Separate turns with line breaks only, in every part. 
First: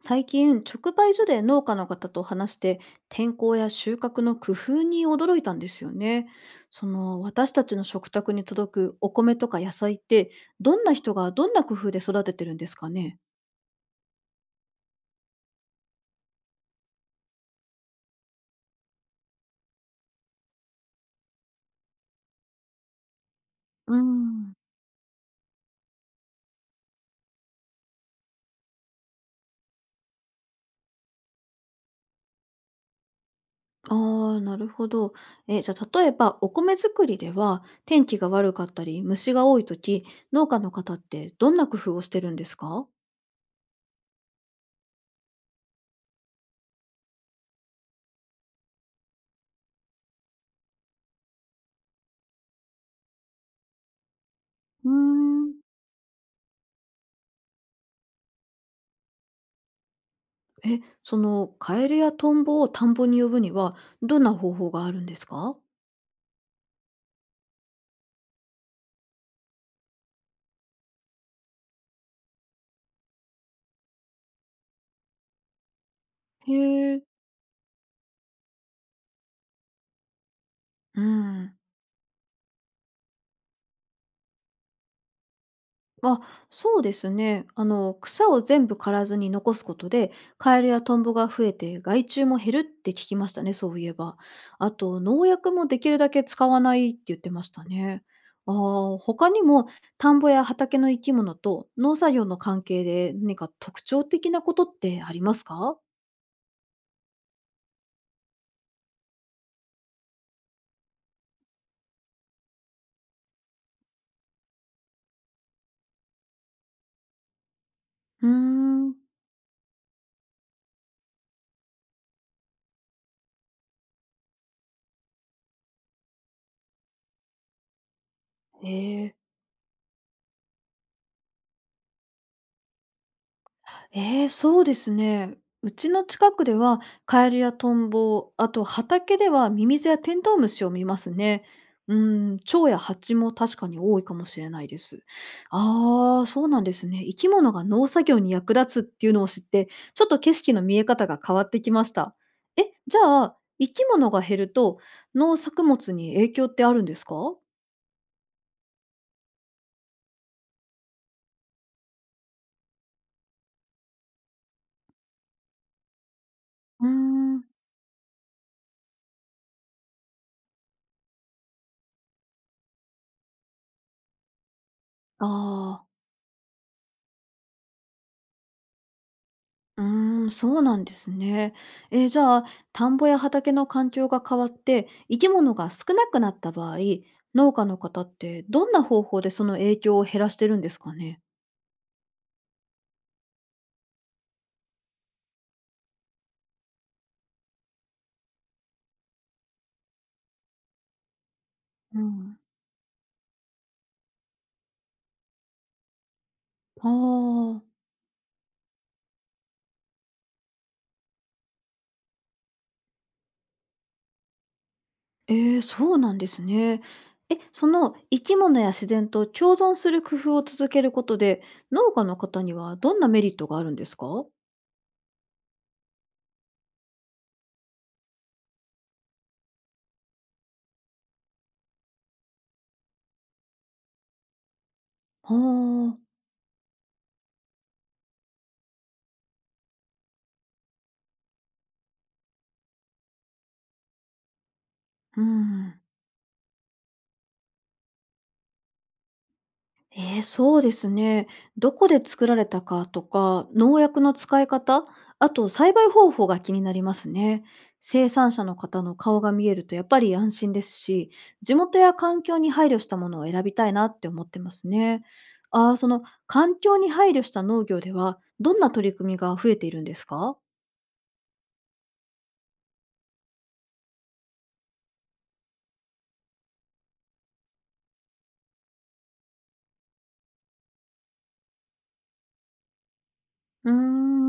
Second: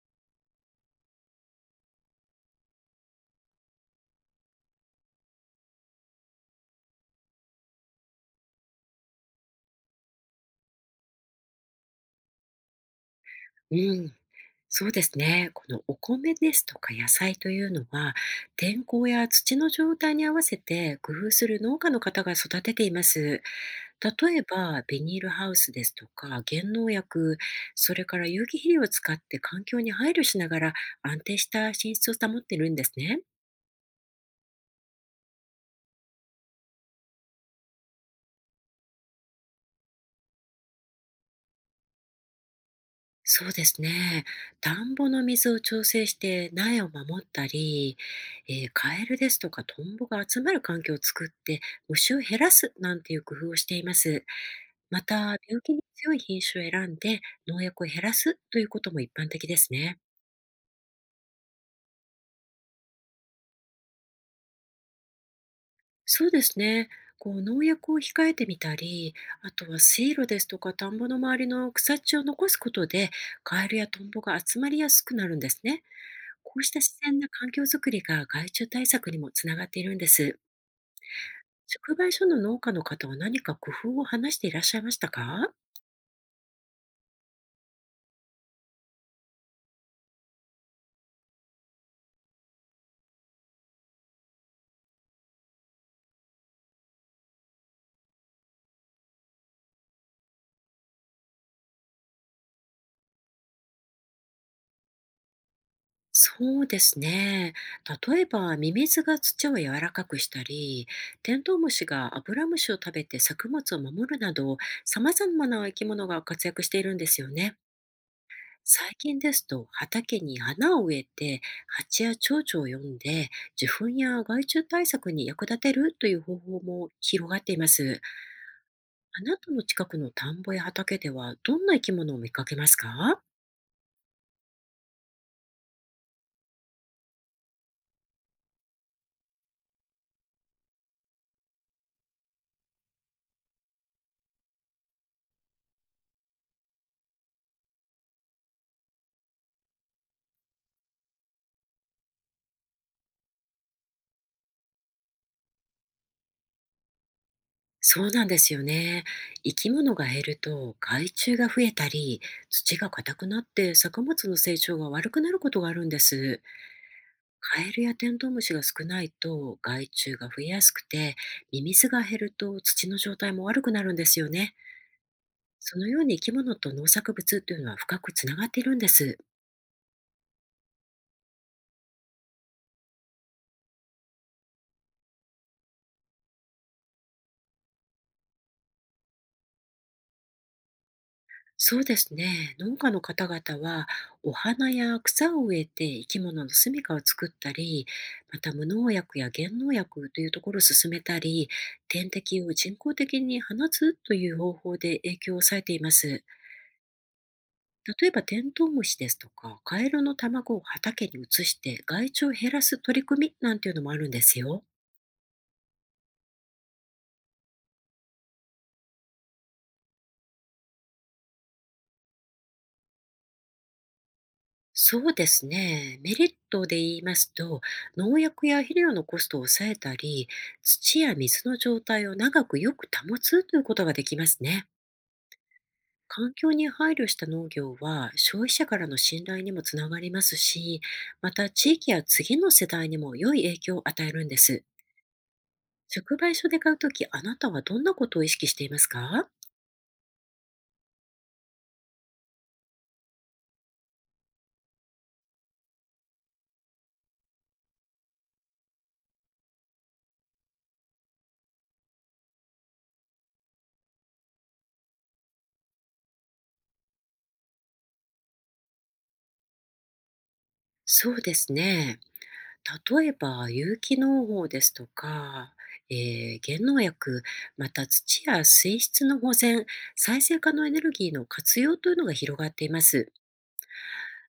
最近直売所で農家の方と話して天候や収穫の工夫に驚いたんですよね。その私たちの食卓に届くお米とか野菜ってどんな人がどんな工夫で育ててるんですかね。
うん、そうですね。このお米ですとか野菜というのは、天候や土の状態に合わせて工夫する農家の方が育てています。
う
例え
ん、
ば、ビニールハウスですとか、減農薬、それから有機肥料を使って環境に配慮しながら安定した品質を保っているんですね。
ああなるほど。じゃあ例えばお米作りでは天気が悪かったり虫が多い時、農家の方ってどんな工夫をしてるんですか。
そうですね。田んぼの水を調整して苗を守ったり、カエルですとかトンボが集まる環境を作って虫を減らすなんていう工夫をしています。
うー
また、
ん、
病気に強い品種を選んで農薬を減らすということも一般的ですね。
そのカエルやトンボを田んぼに呼ぶにはどんな方法があるんですか。
そうですね。こう農薬を控えてみたり、あとは水路ですとか田んぼの周りの草地を残すことで、カエルやトンボが集まりやすくなるんですね。
へ
こうした自
え。
然な環境づくりが害虫対策にもつながっているんです。
うん。
直売所の農家の方は何か工夫を話していらっしゃいましたか？
まあ、そうですね。草を全部刈らずに残すことで、カエルやトンボが増えて、害虫も減るって聞きましたね、そういえば。あと、農薬もできるだけ使わないって言ってましたね。ああ、他にも、田んぼや畑の生き物と農作業の関係で何か特徴的なことってありますか。
そうですね。例えば、ミミズが土を柔らかくしたり、テントウムシがアブラムシを食べて作物を守るなど、様々な生き物が活躍しているんですよね。
うー
最
ん。
近ですと、畑に花を植えて、蜂や蝶々を呼んで、受粉や害虫対策に役立てるという方法も広がっています。
へえ。
あなたの近くの田んぼや畑ではどんな生き物を見かけますか？
ええ、そうですね。うちの近くではカエルやトンボ、あと畑ではミミズやテントウムシを見ますね。うん、蝶や蜂も確かに多いかもしれないです。ああ、そうなんですね。生き物が農作業に役立つっていうのを知って、ちょっと景色の見え方が変わってきました。え、じゃあ、生き物が減ると農作物に影響ってあるんですか。
そうなんですよね。生き物が減ると害虫が増えたり、土が硬くなって作物の成長が悪くなることがあるんです。
うーん、
カエルやテントウムシが少ないと害虫が増えやすくて、ミミズが減ると土の状態も悪くなるんですよね。そ
ああ
の
ー。
ように生き物と農作物というのは深くつながっているんです。
うーん、そうなんですね。じゃあ、田んぼや畑の環境が変わって、生き物が少なくなった場合、農家の方ってどんな方法でその影響を減らしてるんですかね。
そうですね。農家の方々は、お花や草を植えて生き物の住みかを作ったり、また無農薬や減農薬というところを進めたり、
う
天
ん、
敵を人工的に放つという方法で影響を抑えています。
ああ、
例えば、テントウムシですとか、カエルの卵を畑に移して害虫を減らす取り組みなんていうのもあるんですよ。
えそうなんですね。え、その生き物や自然と共存する工夫を続けることで、農家の方にはどんなメリットがあるんですか。
そうですね。メリットで言いますと、農薬や肥料のコストを抑えたり、土や水の状態を長くよく保つということができますね。
ああー、
環境に配慮した農業は消費者からの信頼にもつながりますし、また地域や次の世代にも良い影響を与えるんです。
うん。
直売所で買うとき、あなたはどんなことを意識していますか？
そうですね。どこで作られたかとか、農薬の使い方、あと栽培方法が気になりますね。生産者の方の顔が見えるとやっぱり安心ですし、地元や環境に配慮したものを選びたいなって思ってますね。ああ、その環境に配慮した農業では、どんな取り組みが増えているんですか。
そうですね。例えば有機農法ですとか、減農薬、また土や水質の保全、再生可能エネルギーの活用というのが広がっています。
うー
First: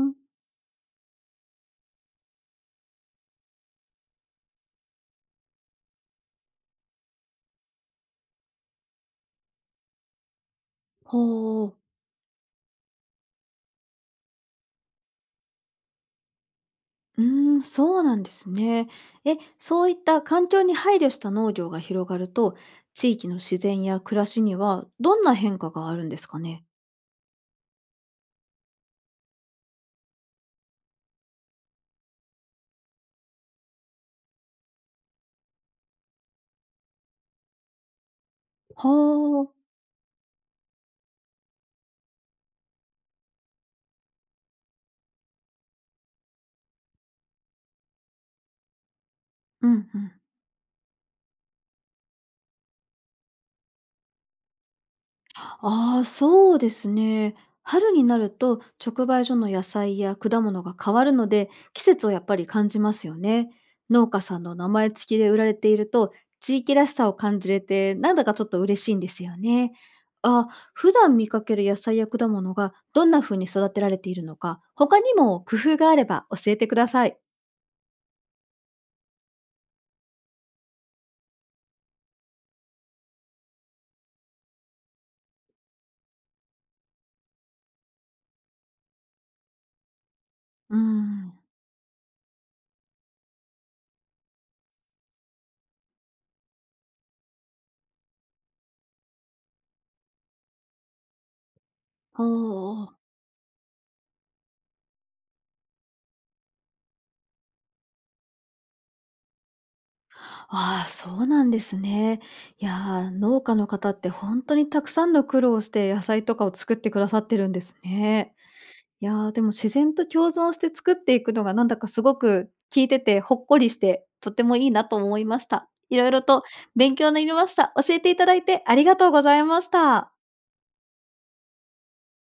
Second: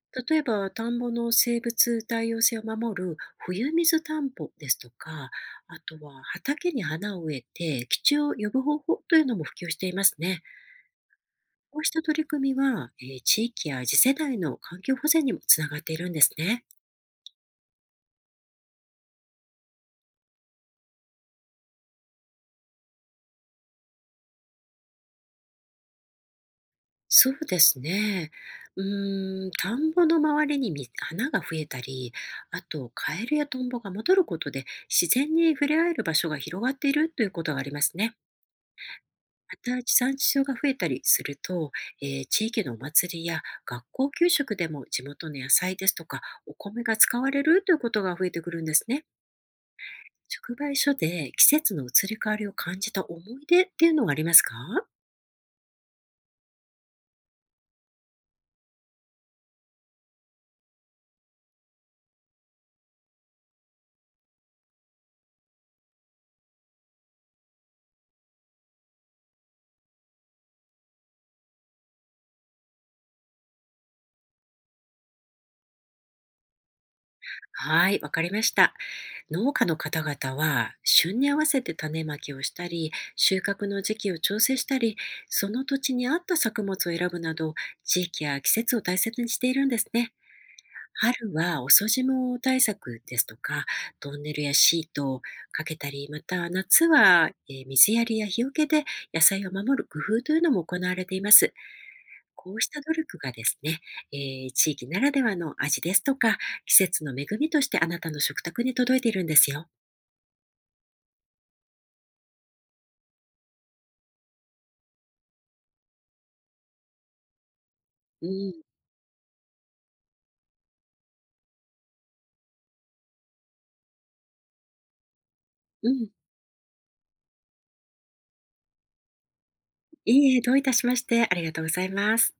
ん、
例えば、田んぼの生物多様性を守る冬水田んぼですとか、あとは畑に花を植えて基地を呼ぶ方法というのも普及していますね。
ほう。
こうした取り組みは、地域や次世代の環境保全にもつながっているんですね。
うーん、そうなんですね。え、そういった環境に配慮した農業が広がると、地域の自然や暮らしにはどんな変化があるんですかね？
そうですね。田んぼの周りにみ花が増えたり、あとカエルやトンボが戻ることで自然に触れ合える場所が広がっているということがありますね。
はあ、
また地産地消が増えたりすると、地域のお祭りや学校給食でも地元の野菜ですとかお米が使われるということが増えてくるんですね。
うんうん。
直売所で季節の移り変わりを感じた思い出っていうのはありますか？
ああ、そうですね。春になると直売所の野菜や果物が変わるので季節をやっぱり感じますよね。農家さんの名前付きで売られていると地域らしさを感じれてなんだかちょっと嬉しいんですよね。あ、普段見かける野菜や果物がどんな風に育てられているのか他にも工夫があれば教えてください。
はい、わかりました。農家の方々は旬に合わせて種まきをしたり、収穫の時期を調整したり、その土地に合った作物を選ぶなど、地域や季節を大切にしているんですね。
うー
春
ん。
は遅霜対策ですとか、トンネルやシートをかけたり、また夏は水やりや日よけで野菜を守る工夫というのも行われています。
ほ
こうした
お
努
ー、
力がですね、え地域ならではの味ですとか、季節の恵みとしてあなたの食卓に届いているんですよ。
ああ、そうなんですね。いやー、農家の方って本当にたくさんの苦労をして野菜とかを作ってくださってるんです
う
ね。
ん
いやー、でも自然と共存して作っていくのがなんだかすごく聞いててほっこりして、とてもいいなと思いました。
う
いろ
ん、
いろと勉強になりました。教えていただいてありがとうございました。
いいえ、どういたしまして。ありがとうございます。